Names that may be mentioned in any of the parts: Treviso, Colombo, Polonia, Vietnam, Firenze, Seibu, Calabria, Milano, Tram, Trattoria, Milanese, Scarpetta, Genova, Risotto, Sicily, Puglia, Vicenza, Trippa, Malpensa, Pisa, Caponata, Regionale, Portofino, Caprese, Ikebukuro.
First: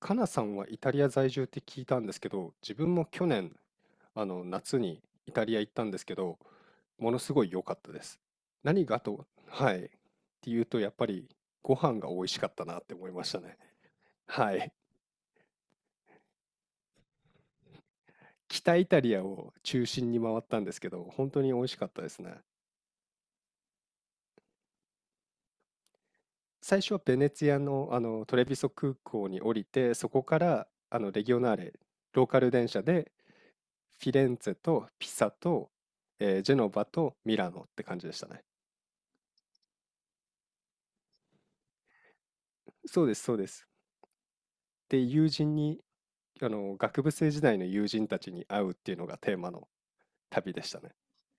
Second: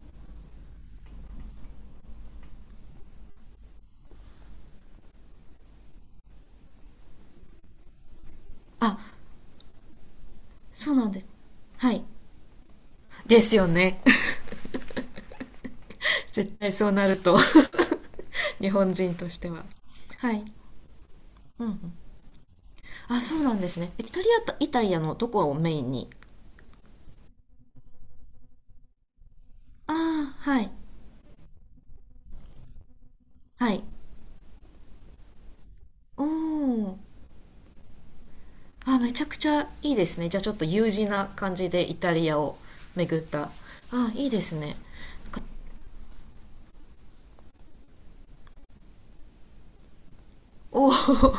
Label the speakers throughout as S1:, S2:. S1: かなさんはイタリア在住って聞いたんですけど、自分も去年、夏にイタリア行ったんですけど、ものすごい良かったです。何
S2: あ、
S1: がと、はい、っていうとやっ
S2: そう
S1: ぱ
S2: なんで
S1: り
S2: す。
S1: ご
S2: は
S1: 飯
S2: い。
S1: が美味しかったなって思いまし
S2: で
S1: た
S2: す
S1: ね。
S2: よね。
S1: はい。
S2: 絶対そうなると 日
S1: 北イ
S2: 本
S1: タリ
S2: 人
S1: ア
S2: として
S1: を
S2: は。
S1: 中心に
S2: は
S1: 回っ
S2: い。
S1: たんですけど、本当に美
S2: うん
S1: 味
S2: う
S1: しかっ
S2: ん。
S1: たですね。
S2: あ、そうなんですね。イタリアと、イタリアのどこをメインに。
S1: 最初はベネツィアの、トレビソ空港に降りて、
S2: あ
S1: そこ
S2: あ、
S1: か
S2: は
S1: ら
S2: い。
S1: レギオナーレ、ローカル電車で
S2: はい。
S1: フィレンツェとピサと、
S2: お
S1: ジェノバ
S2: お。
S1: とミラノって感じでしたね。
S2: あ、めちゃくちゃいいですね。じゃあちょっと U 字な感じでイタリアを
S1: そうで
S2: 巡
S1: す、
S2: っ
S1: そうで
S2: た。
S1: す。
S2: あ、いいですね。
S1: で、友
S2: なんか、
S1: 人に、学部生時代の友人たちに会うっていうのがテーマの旅でした
S2: お
S1: ね。
S2: お。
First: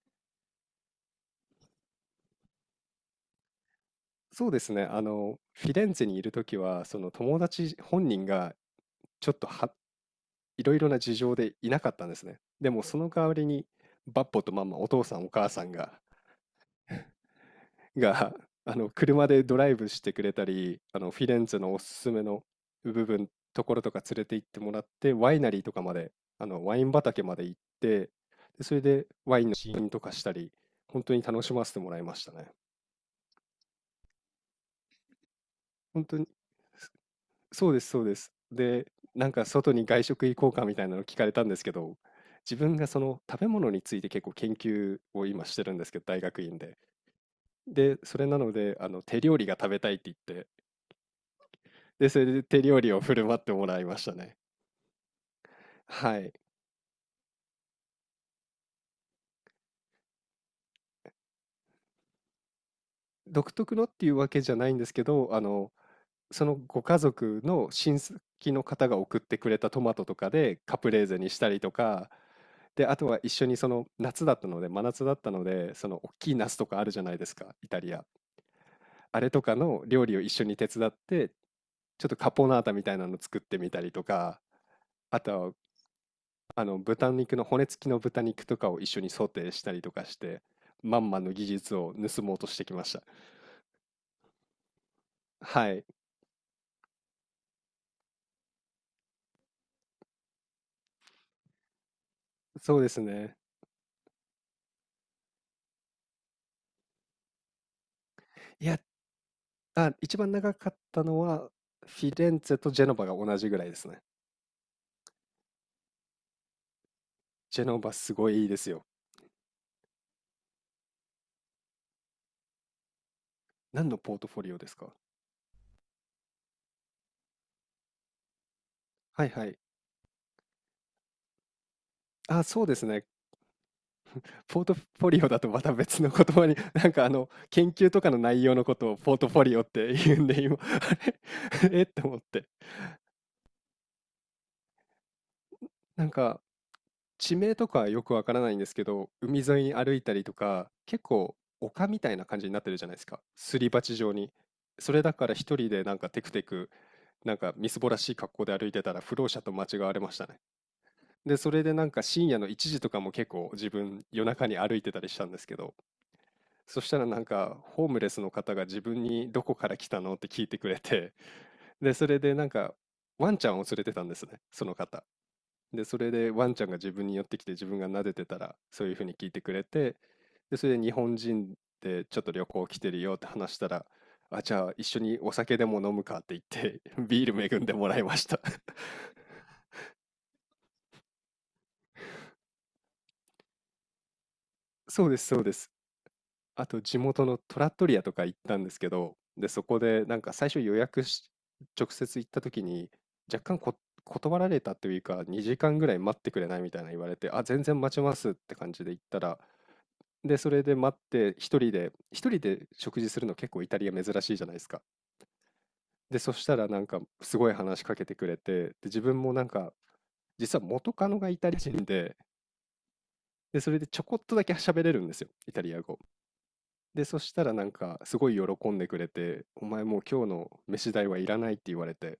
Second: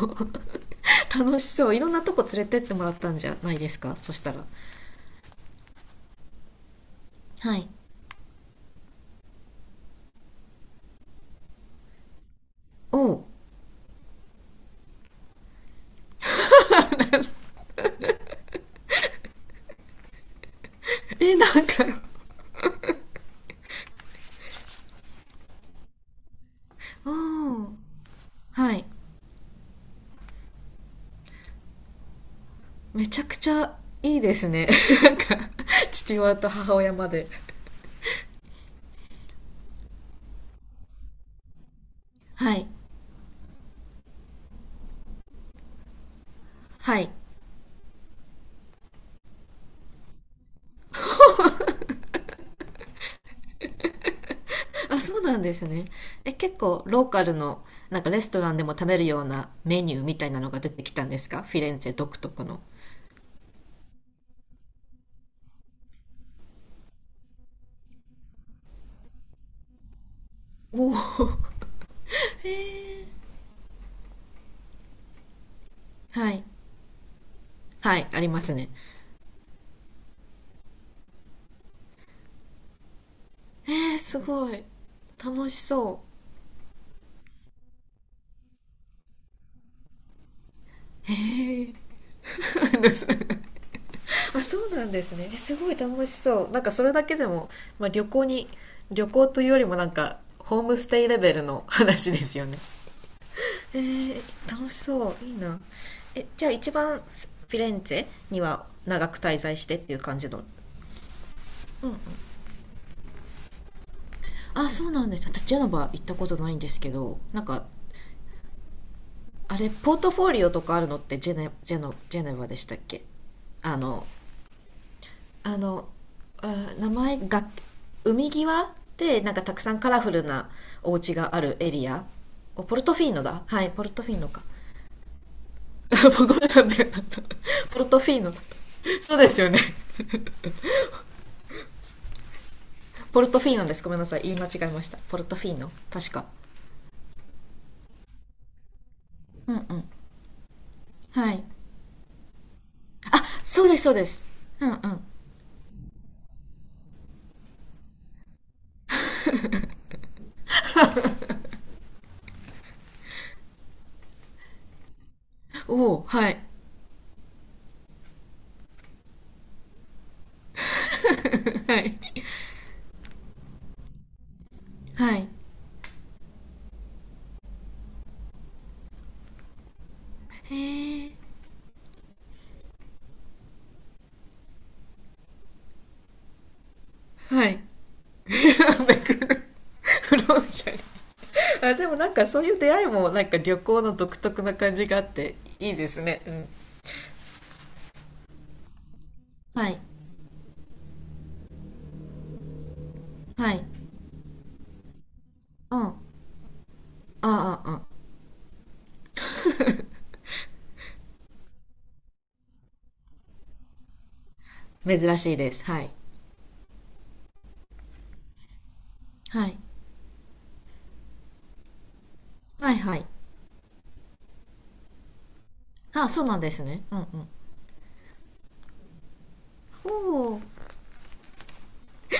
S2: 楽しそう。いろんなとこ連れてってもらったんじゃないですか、そしたら。
S1: そうですね、フィレンツェにいるときは、その友
S2: はい。
S1: 達本人がちょっとはいろいろな事情でいなかったんですね。でもそ
S2: お
S1: の
S2: お。
S1: 代わりに、バッポとママ、お父さんお母さんがが 車でドライブしてくれたり、フィ
S2: え、
S1: レン
S2: な
S1: ツェ
S2: ん
S1: のおす
S2: か、
S1: すめの部分ところとか連れて行ってもらって、ワイナリーとかまで、ワイン畑まで行っ
S2: おお。
S1: て、でそ
S2: は
S1: れ
S2: い。
S1: でワインの試飲とかしたり、本当に楽しませてもらいましたね。
S2: めちゃくちゃいいですね。 なんか、
S1: 本当
S2: 父
S1: に
S2: 親と母親まで。
S1: そそうです、そうです。でなんか外に外食行こうかみたいなの聞かれたんですけど、
S2: は
S1: 自
S2: い
S1: 分がその食べ物について結構研究を今してるんですけど、大学院で
S2: はい。
S1: それなので手料理が食べたいって言って、で、それで手料理を振る舞ってもらいましたね。
S2: あ、そうなんですね。
S1: はい。
S2: え、結構ローカルのなんかレストランでも食べるようなメニューみたいなのが出てきたんですか、フィレンツェ独特の。
S1: 独特のっていうわけじゃないんですけど、そのご家族の親戚の方が送ってくれたトマトとかでカ
S2: お
S1: プ
S2: お。
S1: レーゼにし
S2: は
S1: たりとか、で、あとは一緒にその夏だったので、真夏だったので、その大きい
S2: い
S1: ナスとかあるじゃないですか、イタリ
S2: は
S1: ア。
S2: い、ありますね。
S1: あれとかの料理を一緒に手伝って、ちょっとカポナータみたいなの作ってみ
S2: え
S1: たり
S2: ー、
S1: と
S2: す
S1: か、
S2: ごい
S1: あと
S2: 楽
S1: は
S2: しそう。
S1: 豚肉の骨付きの豚肉とかを一緒にソテーしたりとかして、まんまの技
S2: え
S1: 術を盗もうとしてき
S2: ー
S1: ま
S2: で
S1: した。
S2: す。 あ、そうなんですね。え、す
S1: は
S2: ごい
S1: い、
S2: 楽しそう。なんかそれだけでも、まあ、旅行に、旅行というよりもなんかホームステイレベルの話ですよね。
S1: そうですね。
S2: えー、楽しそう、いいな。え、じゃあ一番フィレンツェに
S1: い
S2: は
S1: や、
S2: 長く滞在してっ
S1: あ、
S2: ていう
S1: 一
S2: 感じ
S1: 番
S2: の。
S1: 長かったのは、
S2: うん。
S1: フィレンツェとジェノバが同じぐらいですね。
S2: あ、そうなんです。私ジェノバ行ったことないんですけど、なん
S1: ジェ
S2: か、
S1: ノバすごいいいですよ。
S2: あれポートフォリオとかあるのって、ジェネ、ジェノ、ジェネバでしたっけ。あ
S1: 何の
S2: の
S1: ポートフォリオですか？
S2: あのあ、名前が、海際で、
S1: はい
S2: なんか
S1: は
S2: た
S1: い。
S2: くさんカラフルなお家があるエリア。
S1: あ、そ
S2: お、
S1: うで
S2: ポル
S1: す
S2: トフ
S1: ね。
S2: ィーノだ。はい、ポルトフィーノか。
S1: ポートフォリオだとまた別の言
S2: ごめん
S1: 葉
S2: な
S1: に、
S2: さい。
S1: なんか研
S2: ポル
S1: 究
S2: ト
S1: と
S2: フ
S1: かの
S2: ィーノだ、
S1: 内容のことをポ
S2: そ
S1: ー
S2: う
S1: ト
S2: で
S1: フ
S2: す
S1: ォ
S2: よ
S1: リ
S2: ね。
S1: オって言うんで、今、あれ えって思って。
S2: ポルトフィーノです、ごめんなさい、言い間違えました。ポルトフィーノ、
S1: なん
S2: 確か。
S1: か、地名とかよくわからないんですけど、海
S2: う
S1: 沿い
S2: ん
S1: に
S2: うん。
S1: 歩いたりとか、結
S2: は
S1: 構
S2: い。
S1: 丘みたいな感じになってるじゃないですか。
S2: あ、
S1: す
S2: そう
S1: り
S2: ですそう
S1: 鉢
S2: で
S1: 状
S2: す。
S1: に。
S2: うんう
S1: そ
S2: ん。
S1: れだから一人でなんかテクテク、なんかみすぼらしい格好で歩いてたら不老者と間違われましたね。で、それでなんか深夜の1時とかも結構自分夜中に歩いてたりしたんですけど、
S2: おお、はい。
S1: そしたらなんかホームレスの方が自分にどこから来たのって聞いてくれて、
S2: は
S1: で、それ
S2: い
S1: でなんかワンちゃんを連れてたんですね、その方。
S2: はい。
S1: で、それでワンちゃんが自分に寄ってきて自分が撫でてたらそういうふうに聞いてくれて、で、それで日
S2: へえ。
S1: 本人でちょっと旅行来てるよって話したら、あ、じゃあ一緒にお酒でも飲むかって言って ビー
S2: は
S1: ル恵
S2: い。
S1: んでもらいました。
S2: フローシャル。あ、でもなんかそういう出会いもなんか旅行の独特な感じ があ
S1: そ
S2: っ
S1: うです、
S2: て
S1: そうで
S2: い
S1: す。
S2: いですね。うん。
S1: あと地元のトラットリアとか行ったんですけど、で、そ
S2: は
S1: こ
S2: い
S1: でなんか最初予約し、直接行った時に
S2: は
S1: 若干
S2: い。
S1: こ断られたというか、2時
S2: う
S1: 間
S2: ん。
S1: ぐら
S2: あ
S1: い待ってくれないみたいな言われて、あ、
S2: あ。
S1: 全然
S2: あ、
S1: 待ちますって感じで行ったら、で、それで待って、一人で食事するの結構イタリア珍しいじゃないですか。
S2: あ珍しいです、はい。
S1: で、そしたらなんかすごい話しかけてくれて、で、自分もなん
S2: はい
S1: か、実は元カノがイタリア人で、
S2: はい。はい。
S1: で、それでちょこっとだけ喋れるんですよ、イタリア語。
S2: あ、そうなんですね。う
S1: で、
S2: んう
S1: そ
S2: ん。
S1: したらなんかすごい喜んでくれて、お前
S2: お
S1: もう今日
S2: お。
S1: の飯代はいらないって言われて、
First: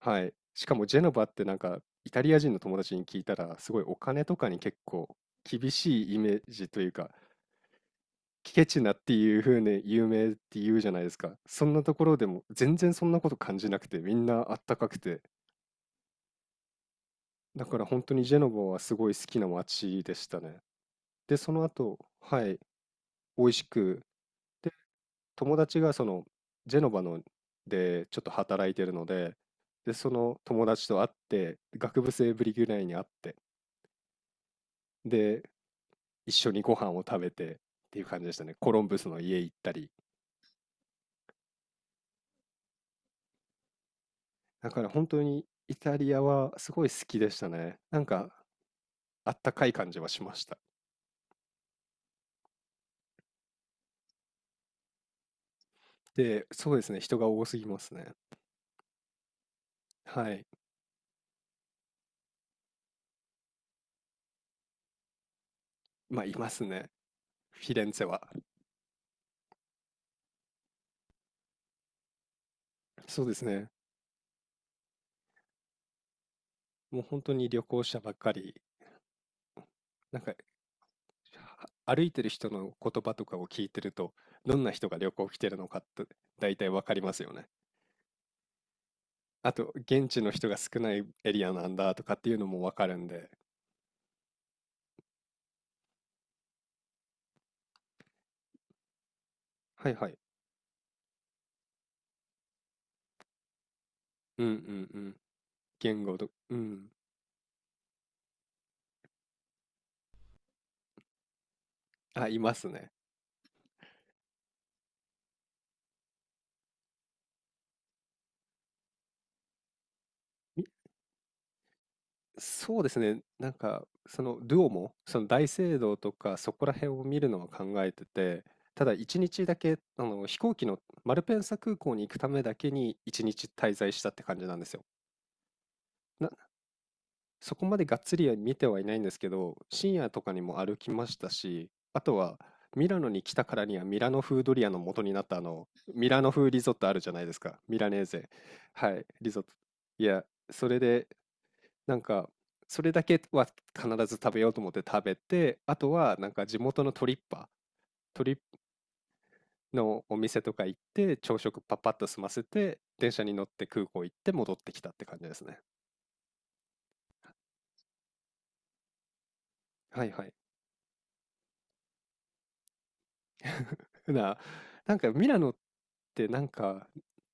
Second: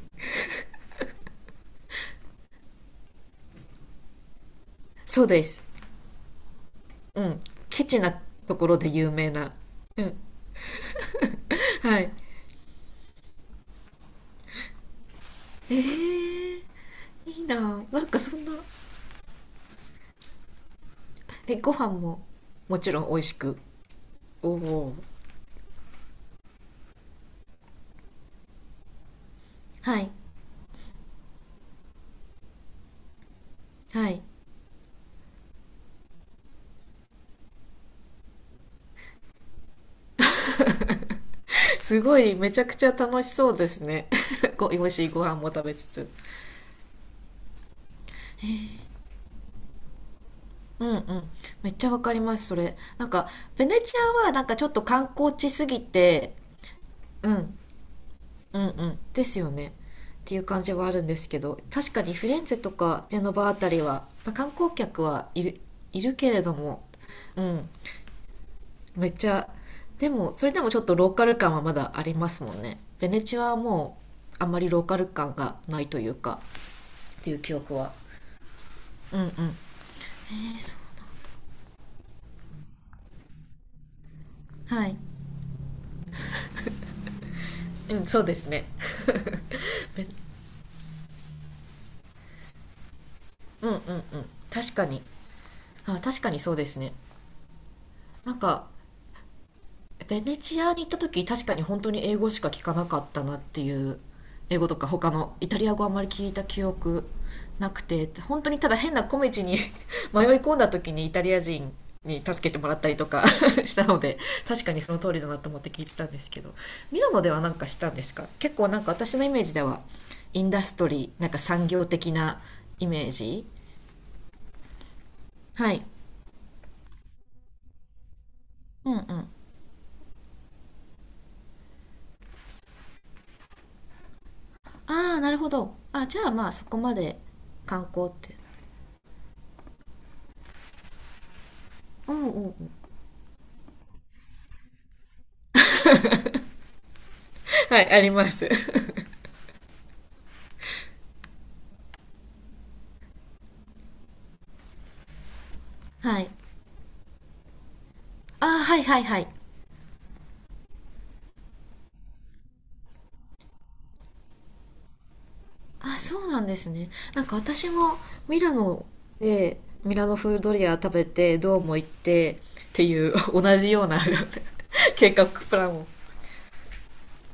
S1: はい。しかもジェノバってなんかイタリア人の友達に聞いたら、すごいお金とかに結構
S2: そうです。
S1: 厳しいイメージというか、
S2: うん、ケチな。と
S1: ケ
S2: ころ
S1: チ
S2: で
S1: なっ
S2: 有
S1: て
S2: 名
S1: いう
S2: な。
S1: 風に
S2: う
S1: 有
S2: ん。
S1: 名って言うじゃないですか。そんなと
S2: は
S1: こ
S2: い。
S1: ろでも全然そんなこと感じなくて、みんなあったかくて、
S2: えー、いい
S1: だか
S2: な。
S1: ら
S2: な
S1: 本
S2: ん
S1: 当
S2: か
S1: にジ
S2: そ
S1: ェ
S2: ん
S1: ノ
S2: な、
S1: バはすごい好きな街でしたね。で、そ
S2: え、
S1: の
S2: ご飯
S1: 後、
S2: も
S1: はい、
S2: もちろん美味し
S1: 美味
S2: く。
S1: しく、
S2: おお、
S1: 友達がそのジェノバのでちょっと働いてるので、で、
S2: は
S1: そ
S2: い。
S1: の友達と会って、学部生ぶりぐらいに会って、
S2: はい。
S1: で、一緒にご飯を食べてっていう感じでしたね。コロンブスの家行ったり。
S2: すごい、めちゃくちゃ楽しそうですね。ご、
S1: だ
S2: 美
S1: から
S2: 味
S1: 本
S2: しい
S1: 当
S2: ご飯
S1: に
S2: も食
S1: イ
S2: べつ
S1: タ
S2: つ。
S1: リアはすごい好きでしたね。なんかあったかい感じはしました。
S2: うんうん。めっちゃわかります、それ。なんか、ベネチアはなんかちょっと観光地すぎて、
S1: で、そうですね、人が
S2: う
S1: 多す
S2: ん、
S1: ぎますね。
S2: うんうん。ですよね。っ
S1: は
S2: ていう
S1: い。
S2: 感じはあるんですけど、確かにフィレンツェとかジェノバあたりは、まあ観光客はいる、いる
S1: まあ、
S2: け
S1: い
S2: れ
S1: ま
S2: ど
S1: す
S2: も、
S1: ね、
S2: う
S1: フ
S2: ん。
S1: ィレンツェは。
S2: めっちゃ、でもそれでもちょっとローカル感はまだありますもんね。ベネ
S1: そうで
S2: チア
S1: す
S2: は
S1: ね、
S2: もう、あんまりローカル感がないというか、
S1: もう本
S2: って
S1: 当
S2: いう
S1: に
S2: 記
S1: 旅
S2: 憶
S1: 行
S2: は。
S1: 者ばっかり、
S2: うんうん。
S1: なんか
S2: えー、そう
S1: は歩いてる人の言葉とかを聞いてると、どんな
S2: な。んは
S1: 人が
S2: い。
S1: 旅行来てるのかって大体わかりますよね。
S2: うん。そうですね。
S1: あと、現地の人が少ないエリアなんだとかっていうのもわかるんで。
S2: うんうんうん。確かに。あ、確かにそうですね。なんか
S1: はいはい。
S2: ベネチアに行った時、確かに本当に英語しか聞かなかったなっていう。
S1: うんう
S2: 英語とか
S1: んう
S2: 他
S1: ん。
S2: のイタリア語あんま
S1: 言
S2: り
S1: 語
S2: 聞
S1: と、
S2: いた
S1: う
S2: 記
S1: ん。
S2: 憶なくて、本当にただ変な小道に 迷い込んだ時にイタリア人に
S1: あ、い
S2: 助け
S1: ま
S2: ても
S1: す
S2: らった
S1: ね。
S2: りとか したので、確かにその通りだなと思って聞いてたんですけど。ミラノではなんかしたんですか。結構なんか私のイメージではインダストリー、なんか産業的な
S1: そう
S2: イ
S1: です
S2: メー
S1: ね。
S2: ジ。
S1: なんか、その、ルオも、その大
S2: は
S1: 聖
S2: い。
S1: 堂とか、そこら辺を見るのは考えてて、た
S2: う
S1: だ
S2: んう
S1: 一
S2: ん。
S1: 日だけ、飛行機のマルペンサ空港に行くためだけに一日滞在したって感じなんですよ。
S2: ああ、なるほど。あ、じゃ
S1: な、
S2: あまあそこまで
S1: そこまで
S2: 観
S1: がっ
S2: 光っ
S1: つり
S2: て。
S1: は見てはいないんですけど、深夜とかにも歩きましたし、あ
S2: う
S1: と
S2: ん
S1: は、
S2: うんうん。
S1: ミラノに来たからにはミラノ風ドリアの元になったミラノ風リゾットあるじゃないですか。ミ
S2: は
S1: ラ
S2: い、あ
S1: ネー
S2: り
S1: ゼ。
S2: ます。
S1: はい、リゾット。いや、それでなんか、それだけは必ず食べようと思って食べて、あとは
S2: は
S1: な
S2: い。
S1: んか地元のトリッパー、トリッ
S2: あ、はいはいはい。
S1: のお店とか行って、朝食パッパッと済ませて、電車に乗って空港行って戻ってきたって感じですね。
S2: あ、そうなんですね。なんか私もミラノで、ミ
S1: は
S2: ラ
S1: い
S2: ノ
S1: はい。
S2: 風ドリア食べて、ドーム行ってっていう 同じような
S1: な、な んか
S2: 計画
S1: ミラノっ
S2: プランを。
S1: てなんか、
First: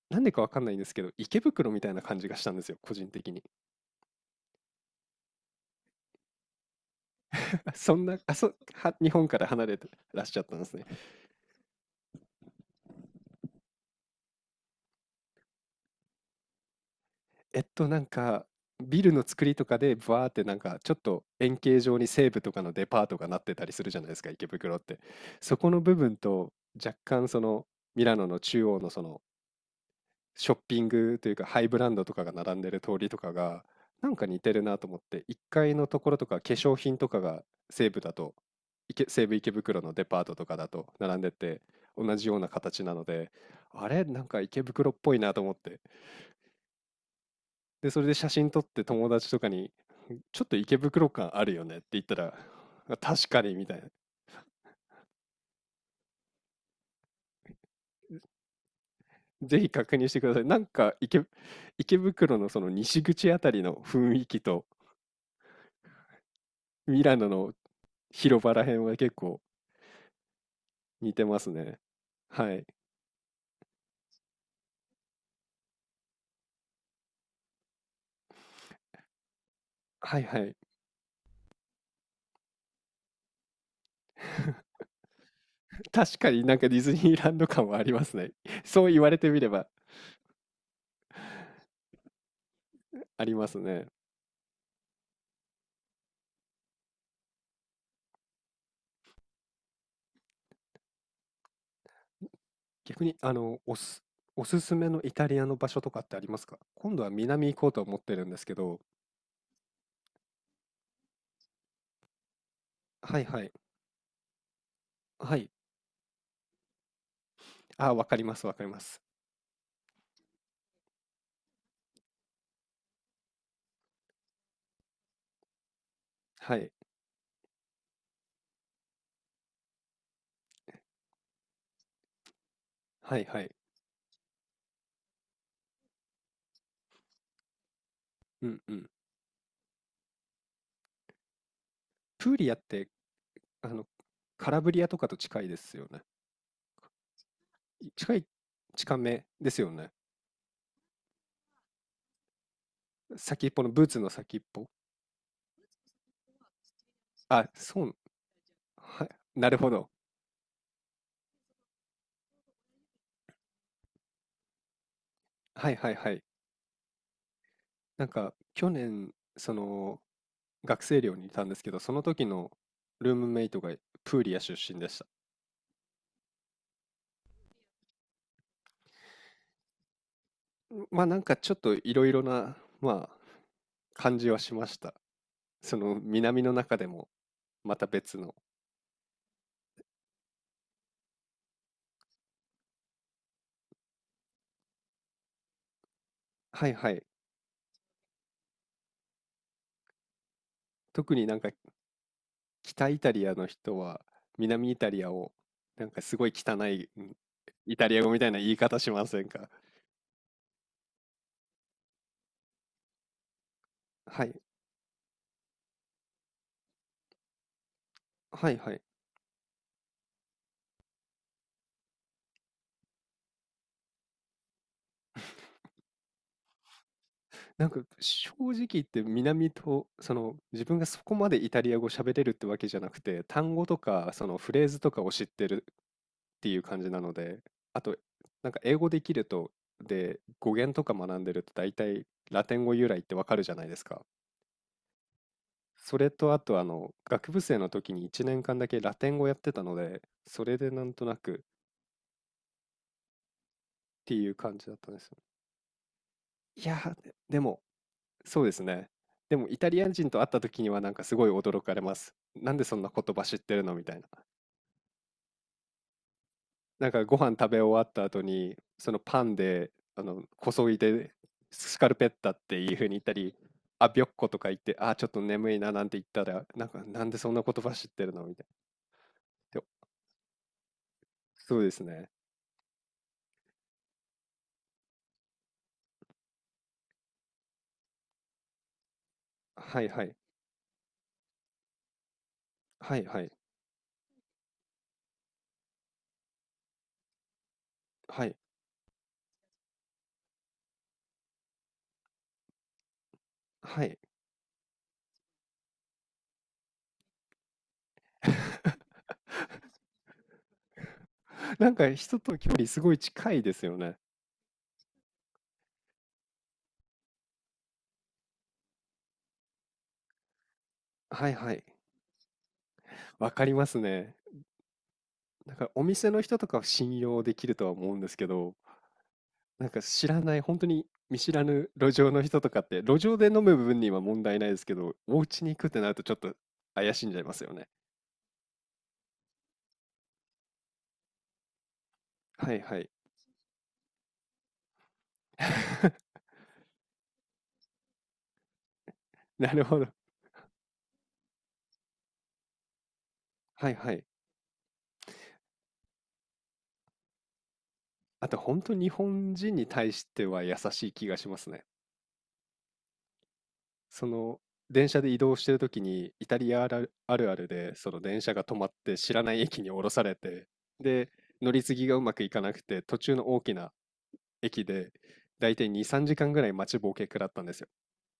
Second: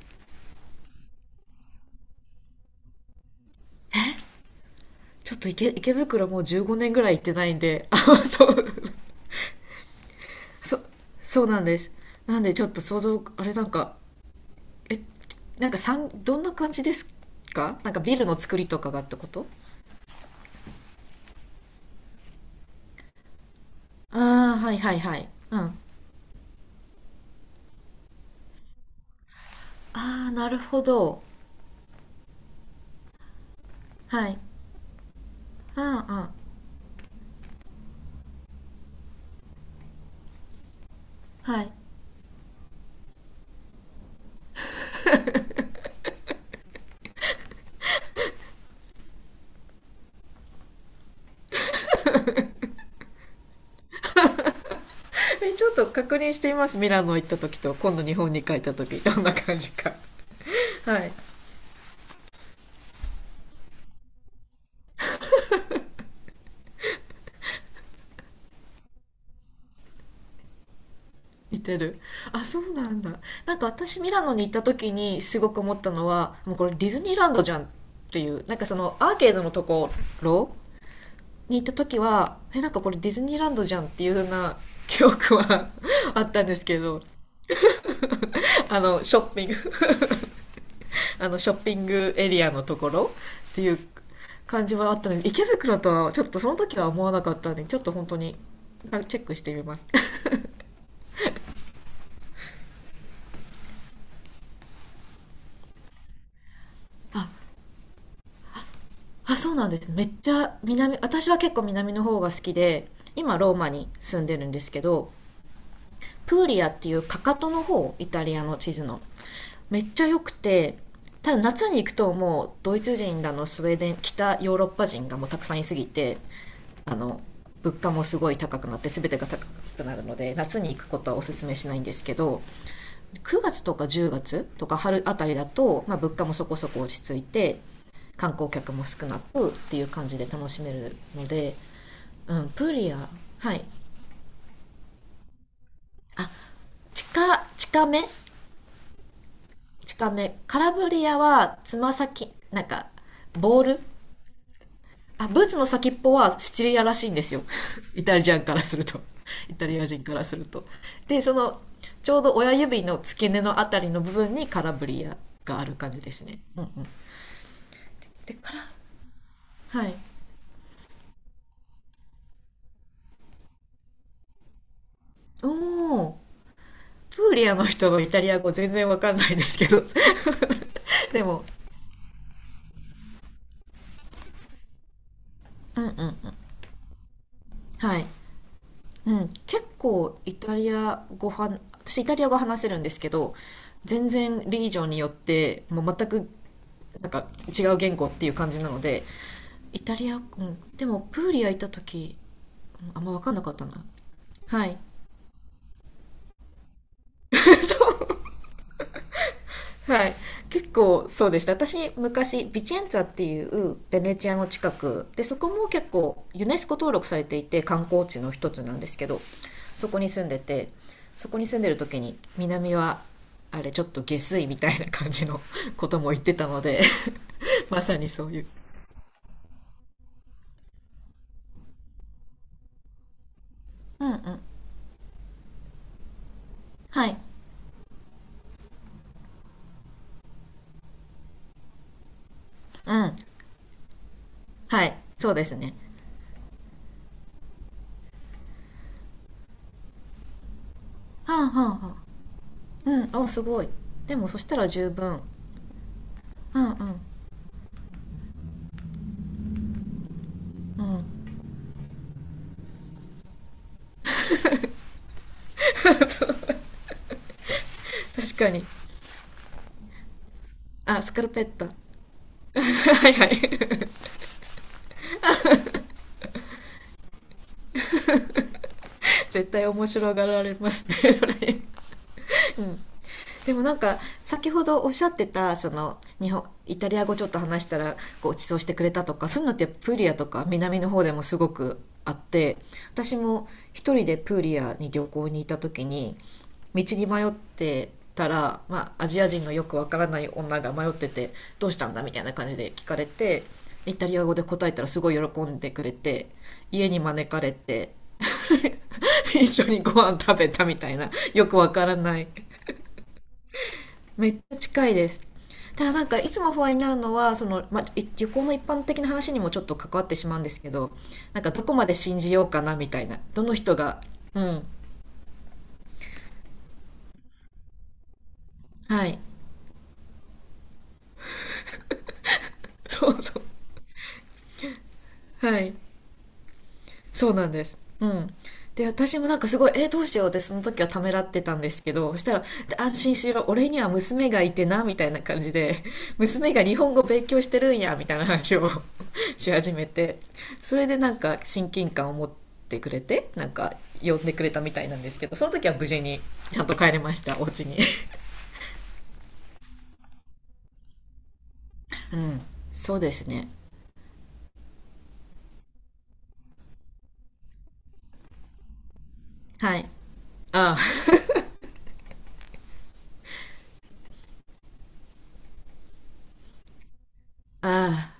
S1: なんでかわかんないんですけど、池袋みたいな感じがしたんですよ、個人的に。
S2: ちょっと池袋もう15年ぐらい行ってないん で、
S1: そ
S2: あ、
S1: んな、あ、
S2: そ
S1: そ、
S2: う、
S1: は、日本から離れてらっしゃったんです
S2: そ、
S1: ね。
S2: そうなんです。なんでちょっと想像、あれなんか、え、なんかさん、どんな感じです
S1: えっ
S2: か、
S1: と、
S2: なん
S1: な
S2: か
S1: ん
S2: ビルの
S1: か、
S2: 作りとかが
S1: ビ
S2: っ
S1: ル
S2: てこ
S1: の作
S2: と。
S1: りとかで、ブワーってなんか、ちょっと円形状に西武とかのデパートがなってたりするじゃないですか、池
S2: ああ、は
S1: 袋
S2: い
S1: っ
S2: は
S1: て。
S2: いはい。う
S1: そ
S2: ん。
S1: こ
S2: あ
S1: の部分と、若干その、ミラノの中央のその、
S2: あ、な
S1: ショッ
S2: る
S1: ピ
S2: ほ
S1: ング
S2: ど。
S1: というか、ハイブランドとかが並んでる通りとかが、なんか
S2: は
S1: 似
S2: い。
S1: てるなと思って、1階
S2: う
S1: の
S2: ん
S1: と
S2: う
S1: ころと
S2: ん。
S1: か、化粧品とかが西武だと、西武池袋のデパートとかだと並んで
S2: は
S1: て、
S2: い。
S1: 同じような形なので、あれ、なんか池袋っぽいなと思って。で、それで写真撮って友達とかにちょっと池袋感あるよねって言ったら、あ確かにみたいな。
S2: え、ちょっと確認してみます、ミラノ行った時と今度日本に帰った時どんな感
S1: ぜひ
S2: じか。
S1: 確認してください。
S2: はい。
S1: 池袋のその西口あたりの雰囲気とミラノの広場ら辺は結構似てます
S2: 似
S1: ね。
S2: てる。あ、
S1: は
S2: そ
S1: い。
S2: うなんだ。なんか私ミラノに行った時にすごく思ったのは、もうこれディズニーランドじゃんっていう、なんかそのアーケードのとこ
S1: はいはい。
S2: ろに行った時は、え、なんかこれディズニーランドじゃんっていう風な記憶は
S1: 確
S2: あっ
S1: か
S2: た
S1: に
S2: んで
S1: なん
S2: す
S1: かデ
S2: け
S1: ィズ
S2: ど、
S1: ニーランド感はありますね。
S2: あ
S1: そう言
S2: の
S1: われ
S2: ショッ
S1: てみ
S2: ピ
S1: れ
S2: ング、
S1: ば
S2: あのショッピングエリアのところ
S1: ありま
S2: っ
S1: す
S2: ていう
S1: ね。
S2: 感じはあったので、池袋とはちょっとその時は思わなかったので、ちょっと本当に、あ、チェックしてみます。
S1: 逆に、おすすめのイタリアの場所とかってありますか？今度は
S2: あ、
S1: 南行こうと思ってるんですけど。
S2: あ、そうなんですね。めっちゃ南、私は結構南の方が好きで、
S1: はい
S2: 今
S1: はい。
S2: ローマに住んでるんですけど、
S1: はい。
S2: プーリアっていう、かかとの
S1: あ、
S2: 方、
S1: わ
S2: イ
S1: かり
S2: タ
S1: ま
S2: リア
S1: すわ
S2: の
S1: かり
S2: 地
S1: ま
S2: 図
S1: す。
S2: の、めっちゃ良くて。ただ夏に行くと、もうドイツ人だのスウェーデン、北ヨーロッパ人がもうたくさんいすぎて、
S1: はい。
S2: あの、物価もすごい高くなって、全てが高くなるので夏に行くことはおすすめしないんですけど、
S1: はいは
S2: 9
S1: い。
S2: 月とか10月とか春あたりだと、まあ、物価もそこそこ落ち着いて、観
S1: う
S2: 光
S1: ん
S2: 客
S1: う
S2: も
S1: ん。
S2: 少なくっていう感じで楽しめるので。
S1: プ
S2: う
S1: ー
S2: ん、
S1: リアっ
S2: プー
S1: て、
S2: リア、はい。
S1: あの、カラブリアとかと近いですよね。
S2: あ、近、近
S1: い
S2: め
S1: 近い、近めですよね。
S2: 近めカラブリアはつま先、なんか
S1: 先っ
S2: ボ
S1: ぽ
S2: ー
S1: の
S2: ル。
S1: ブーツの先っぽ。
S2: あ、ブーツの先っぽはシチリアらしいんですよ。
S1: あ、そ う、
S2: イタリアンからすると。
S1: はい、な
S2: イ
S1: る
S2: タ
S1: ほ
S2: リア
S1: ど。
S2: 人からすると。で、その、ちょうど親指の付け根のあたりの部分にカラブリアがあ
S1: は
S2: る
S1: いは
S2: 感
S1: い
S2: じ
S1: は
S2: です
S1: い。
S2: ね。うんうん。
S1: なんか、
S2: でか
S1: 去
S2: ら、
S1: 年、そ
S2: はい。
S1: の、学生寮にいたんですけど、その時のルームメイトがプーリア出身でした。
S2: おお、プーリアの人のイタリア語全然わかんないんですけど。
S1: まあ な
S2: で
S1: んか
S2: も、
S1: ちょっといろいろな、まあ、感じはしました。そ
S2: うんうんう
S1: の
S2: ん。
S1: 南の中でもまた
S2: はい。
S1: 別の。
S2: うん、結構イタリア語は、私イタリア語話せるんですけど、全然リージョンによってもう全く、
S1: はいはい。
S2: なんか違う言語っていう感じなので、イタリア、うん、でも
S1: 特
S2: プ
S1: に
S2: ー
S1: なん
S2: リ
S1: か
S2: ア行った時、う
S1: 北
S2: ん、
S1: イ
S2: あん
S1: タ
S2: ま分
S1: リ
S2: か
S1: ア
S2: んな
S1: の
S2: かったな。
S1: 人は
S2: は
S1: 南イ
S2: い。
S1: タリアをなんかすごい汚い イ
S2: そ
S1: タリ
S2: う。
S1: ア語みたいな言い方しませんか？
S2: はい。結構そうでした。私、昔、ビチェンツァっていうベ ネ
S1: は
S2: チ
S1: い
S2: アの近くで、そこも結構ユネスコ登録されていて観光地の一
S1: はい
S2: つ
S1: は
S2: なん
S1: い。
S2: ですけど、そこに住んでて、そこに住んでる時に南は、あれちょっと下水みたいな感じの ことも言ってたので
S1: なん
S2: ま
S1: か
S2: さにそ
S1: 正
S2: ういう。
S1: 直言って南と、その、自分がそこまでイタリア語喋れるってわけじゃなくて、単語と
S2: うん
S1: か
S2: う
S1: その
S2: ん。
S1: フレーズとかを知ってるっていう感じな
S2: は
S1: の
S2: い。
S1: で。あとなんか英語できると、で、語源とか学んでると大体ラテン語由
S2: う
S1: 来って
S2: ん。
S1: わかるじゃないですか。
S2: はい。そうですね。
S1: それとあと、あの、学部生の時に1年間だけラテン語やってたので、それでなんとな
S2: はあ
S1: くっ
S2: はあはあ。うん。お、すごい。
S1: て
S2: でも
S1: いう
S2: そした
S1: 感じ
S2: ら
S1: だっ
S2: 十
S1: たんですよ。
S2: 分。う
S1: い
S2: んう
S1: やー、
S2: ん。
S1: ででもそうですね。でもイタリア人と会った時には
S2: う
S1: なん
S2: ん。
S1: かすごい驚かれます。なんでそんな言葉知ってるのみたいな。なんかご飯食べ終わった後
S2: 確か
S1: に
S2: に。
S1: そのパンで、あの、こそい
S2: あ、
S1: で
S2: スカルペッタ。
S1: スカ ルペッタっていう風に言っ
S2: は
S1: た
S2: いは
S1: り、
S2: い。
S1: あびょっことか言って、あーちょっと眠いななんて言ったら、なんかなんでそんな言葉知ってるのみたい
S2: 絶
S1: な。で、
S2: 対面白がられますね、それ。
S1: そうですね。
S2: うん、でもなんか先ほどおっしゃってたその、日本、イタリア語ちょっと話したらごちそうしてくれたとか、そういうのって
S1: はい
S2: プー
S1: は
S2: リア
S1: い。
S2: とか南の方でもすごくあって、
S1: はい
S2: 私
S1: はい。
S2: も一人でプーリアに旅行に行った時に道に迷って
S1: は
S2: た
S1: い。
S2: ら、まあ、アジア人のよくわからない女が迷ってて、「どうしたんだ?」みたいな感じで聞かれて、
S1: は
S2: イ
S1: い。
S2: タリア語で答えたらすごい喜んでくれて、家に招かれて 一緒にご飯食べたみたいな、よく
S1: な
S2: わ
S1: ん
S2: か
S1: か
S2: ら
S1: 人
S2: ない。
S1: との距離すごい近いですよね。
S2: めっちゃ近いです。ただ、なんかいつも不安になるのは旅行の一般的な話にもちょっと関わってしまうんですけど、
S1: はい
S2: なんか
S1: はい。
S2: どこまで信じようかなみたいな、
S1: わ
S2: ど
S1: かり
S2: の
S1: ま
S2: 人
S1: す
S2: が。
S1: ね。
S2: うん。
S1: なんかお店の人とかは信用できるとは思うんですけど、
S2: はい。
S1: なんか知らない、本当に見知らぬ路上の人とかって、路
S2: そ
S1: 上
S2: う
S1: で飲
S2: そ
S1: む分には問題ないですけど、お家
S2: う。
S1: に行
S2: は
S1: くっ
S2: い。
S1: てなるとちょっと怪しんじゃい
S2: そ
S1: ま
S2: う
S1: す
S2: なん
S1: よ
S2: で
S1: ね。
S2: す。うん。で、私もなんかすごい、どうしようってその時はためらってたんですけど、そしたら、
S1: はいはい。
S2: 安心しろ、俺には娘がいてな、みたいな感じで、娘が日本語勉強してるんや、みたいな話を
S1: な
S2: し
S1: る
S2: 始
S1: ほ
S2: め
S1: ど。
S2: て、それでなんか親近感を持ってくれて、なん
S1: は
S2: か
S1: いはい。
S2: 呼んでくれたみたいなんですけど、その時は無事にちゃんと帰れました、お家に。
S1: あと本当日本人に対しては優しい気がしますね。
S2: うん。そうですね。
S1: その、電車で移動してる時にイタリアあるあるあるで、その電車が止まって知らない駅に
S2: は
S1: 降
S2: い。
S1: ろされて、
S2: あ
S1: で、乗り継ぎがうまくいかなくて、途中の大きな駅で大体2、3時間ぐらい待ちぼうけ食らったんですよ。
S2: あ、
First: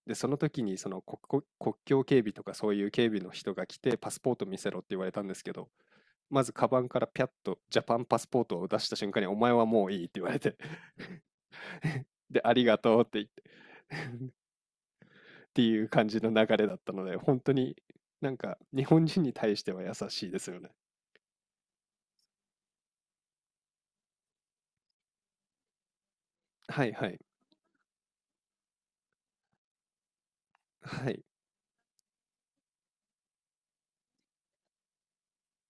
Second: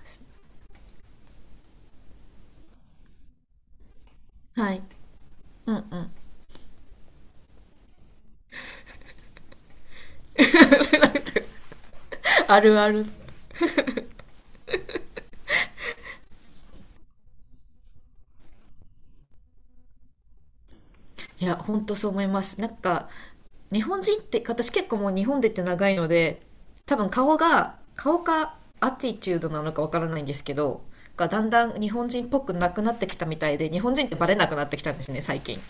S2: あ
S1: でその時にその国境警備とかそういう警備の人が来てパスポート見
S2: あ、
S1: せ
S2: は
S1: ろっ
S2: い。
S1: て言われたんですけど、
S2: うんうん。
S1: まずカバンからピャッとジャパンパスポートを出した瞬間に、お前はもういいって言われて、 であ
S2: あ
S1: りが
S2: るあ
S1: とうっ
S2: る。
S1: て言っっていう感じの流れだったので、本当になんか日本人に対しては優しいですよね。
S2: いや、ほんとそう思います。なんか、日本人って、私結構もう日本でって長いので、
S1: はい
S2: 多
S1: は
S2: 分
S1: い。
S2: 顔かアティチュードなのかわからないんですけど、
S1: はい。
S2: がだんだん日本人っぽくなくなってきたみたいで、日本人ってバレなくなってきたんですね、最近。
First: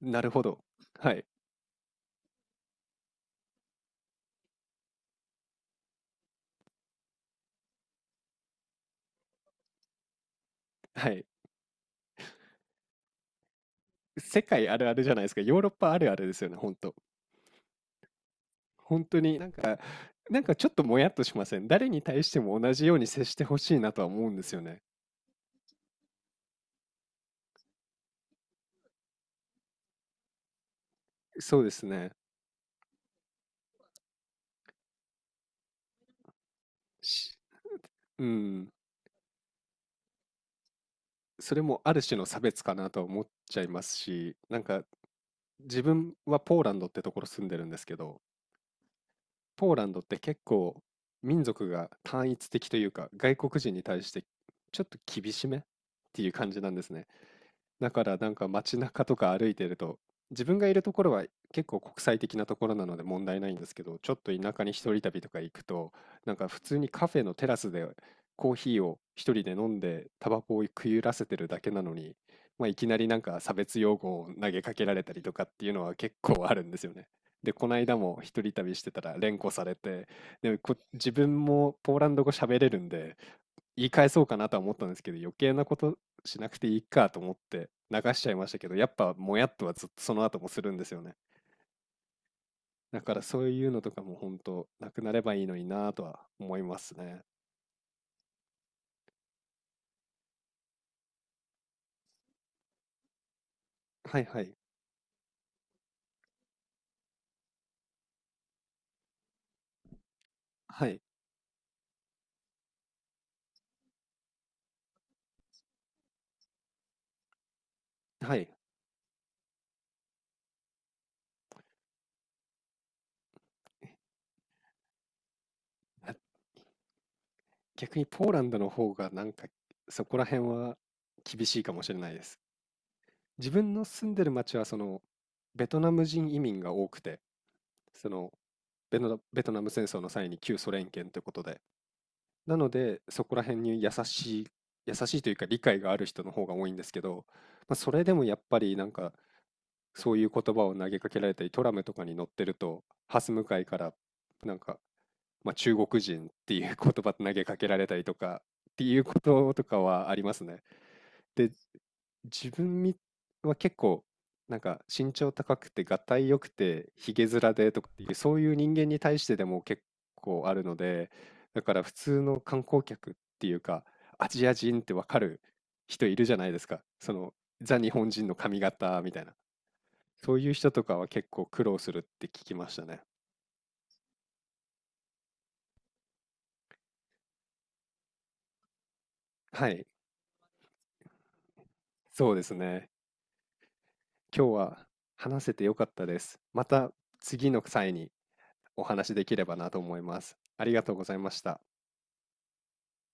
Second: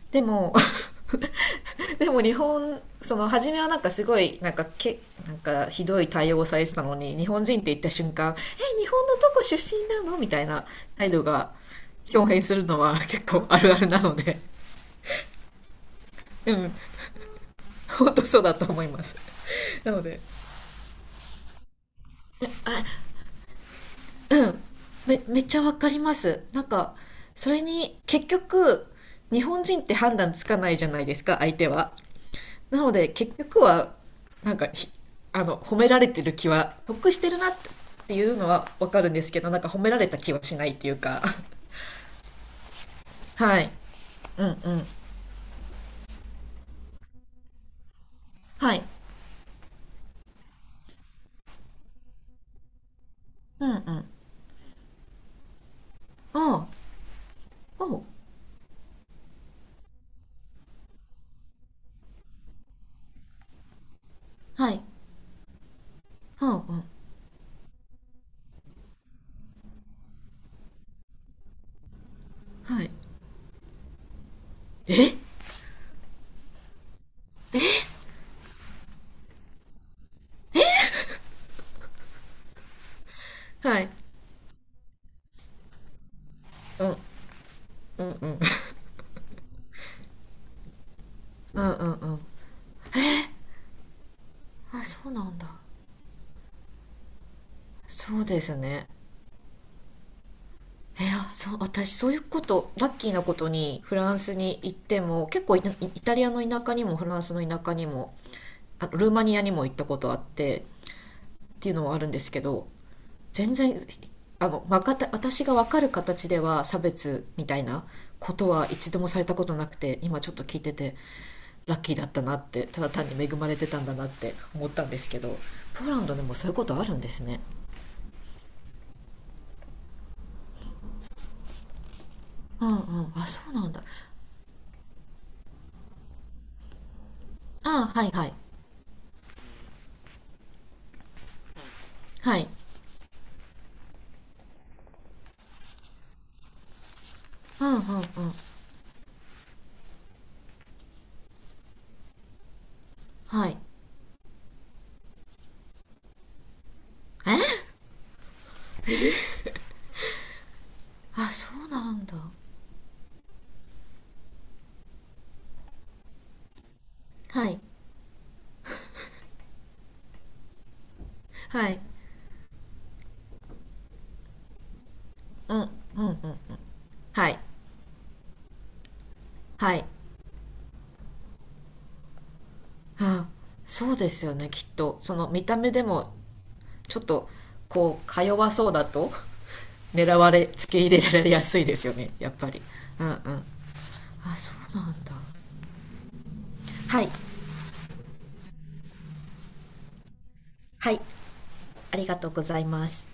S1: な
S2: で
S1: るほ
S2: も、
S1: ど。はい。
S2: でも日本、その初めはなんかすごい、なんかけなんかひどい対応をされてたのに、日本人って言った瞬間「え、日本のどこ出身なの？」みたいな
S1: は
S2: 態度
S1: い。
S2: が表現するのは結構あるあるなので。
S1: 世界あるあるじゃないですか。ヨーロッパあるあるですよ
S2: う
S1: ね、
S2: ん。
S1: 本当。
S2: 本当そうだと思いま
S1: 本
S2: す。
S1: 当になんか、
S2: なので、
S1: なんかちょっともやっとしません？誰に対しても同じように接してほしいなとは思うんですよね。
S2: めっちゃわかります。なんか、それに結局、日本人って判断つかないじゃないですか、相
S1: そう
S2: 手
S1: です
S2: は。
S1: ね。
S2: なので結局は、なんかひあの、褒められてる気は得して
S1: し
S2: るなってい
S1: う
S2: うのは
S1: ん。
S2: わかるんですけど、なんか褒められた気はしないっていうか。
S1: それ もある種の差別かなとは思っち
S2: は
S1: ゃい
S2: い。
S1: ますし、
S2: う
S1: な
S2: ん
S1: ん
S2: う
S1: か
S2: ん。
S1: 自分はポーランドってところ住んでるんですけど、
S2: はい。
S1: ポーランドって結構民族が単一的というか、外国
S2: うんう
S1: 人
S2: ん。
S1: に対
S2: あ
S1: してちょっと厳しめっていう感じ
S2: あ。
S1: なんですね。
S2: お
S1: だ
S2: う。
S1: からなんか街中とか歩いてると、自分がいるところは結構国際的なところなので問題ないんですけど、ちょっと田舎
S2: は
S1: に
S2: い。
S1: 一人旅とか行くと、なんか普
S2: ああ。う
S1: 通
S2: ん。
S1: にカフェのテラスでコーヒーを一人で飲んで、タバコを食い揺らせてるだけなのに、まあ、い
S2: は
S1: き
S2: い。
S1: なりなんか差別用語を投げかけられた
S2: え。
S1: りとかっていうのは結構あるんですよね。で、この間も一人旅してたら連呼されて、で、こ自分もポーランド語喋れるんで、
S2: は
S1: 言
S2: い。
S1: い返そうかなとは思ったんですけど、余計なことしなくていい
S2: うん
S1: かと思って流
S2: うん
S1: し
S2: う
S1: ちゃい
S2: ん。
S1: ましたけど、やっぱもやっとはずっとその後もするんですよね。
S2: うんうんうん。
S1: だからそういうのとかも本当
S2: あ、
S1: な
S2: そ
S1: くな
S2: う
S1: れ
S2: な
S1: ば
S2: ん
S1: いい
S2: だ。
S1: のになぁとは思いますね。
S2: そうですね。いや、そう、私そういうこと、ラッキーなことにフラ
S1: は
S2: ン
S1: い
S2: ス
S1: はい。
S2: に行っても、結構イタリアの田舎にもフランスの田舎にも、あとルーマニアにも行ったことあってっ
S1: はい。
S2: ていうのはあるんですけど、全然、わかった、私がわかる形では差別みたいなこ
S1: は
S2: と
S1: い。
S2: は一度もされたことなくて、今ちょっと聞いてて、ラッキーだったなって、ただ単に恵まれてたんだなって思ったんですけど、ポーラン
S1: あ、
S2: ドでもそういうことあるんですね。
S1: 逆にポーランドの方がなんかそこら辺は厳しいかもしれないです。
S2: うんうん、あ、そ
S1: 自
S2: うなん
S1: 分
S2: だ。
S1: の住んでる町はそのベトナム人移民が多くて、
S2: あ、は
S1: そ
S2: いは
S1: の、
S2: い。
S1: ベトナム戦争の際に旧ソ連圏ということで、
S2: はい。
S1: なので、そこら辺に優しいというか理解がある人の方が多いんですけど、
S2: うんう
S1: まあ、
S2: んう
S1: それ
S2: ん。
S1: でもやっぱりなんか、そういう言葉を投げかけられたり、トラムとかに乗ってると、ハス向
S2: は
S1: か
S2: い。
S1: いから、なんか、まあ、中国人っていう言葉投げか
S2: え。
S1: けられたりとかっていうこととかはありますね。
S2: あ、
S1: で
S2: そうなんだ。
S1: 自分みは結構なんか身長高くてがたいよくてひげ
S2: は
S1: 面
S2: い
S1: でとかっていうそういう人間に対してでも結構あるので、だ
S2: は
S1: か
S2: い。
S1: ら普通の観光客っていうかアジア人ってわかる
S2: うんうんう
S1: 人いるじ
S2: ん。
S1: ゃないですか、そ
S2: は
S1: の
S2: い
S1: ザ日本人の髪型みたいな、
S2: はい。
S1: そういう人とかは結構苦労するって聞きましたね。
S2: あ、そうですよね。きっとその見た目でもちょっとこう、か弱そうだと
S1: はい、
S2: 狙われ、付け入れられやすいですよね、や
S1: そ
S2: っ
S1: うで
S2: ぱ
S1: す
S2: り。
S1: ね。
S2: うんうん。あ、
S1: 今
S2: そ
S1: 日
S2: うな
S1: は
S2: んだ。
S1: 話せてよかったです。また
S2: はい
S1: 次の際にお話しできればなと思います。ありが
S2: は
S1: とう
S2: い。
S1: ございました。
S2: ありがとうございます。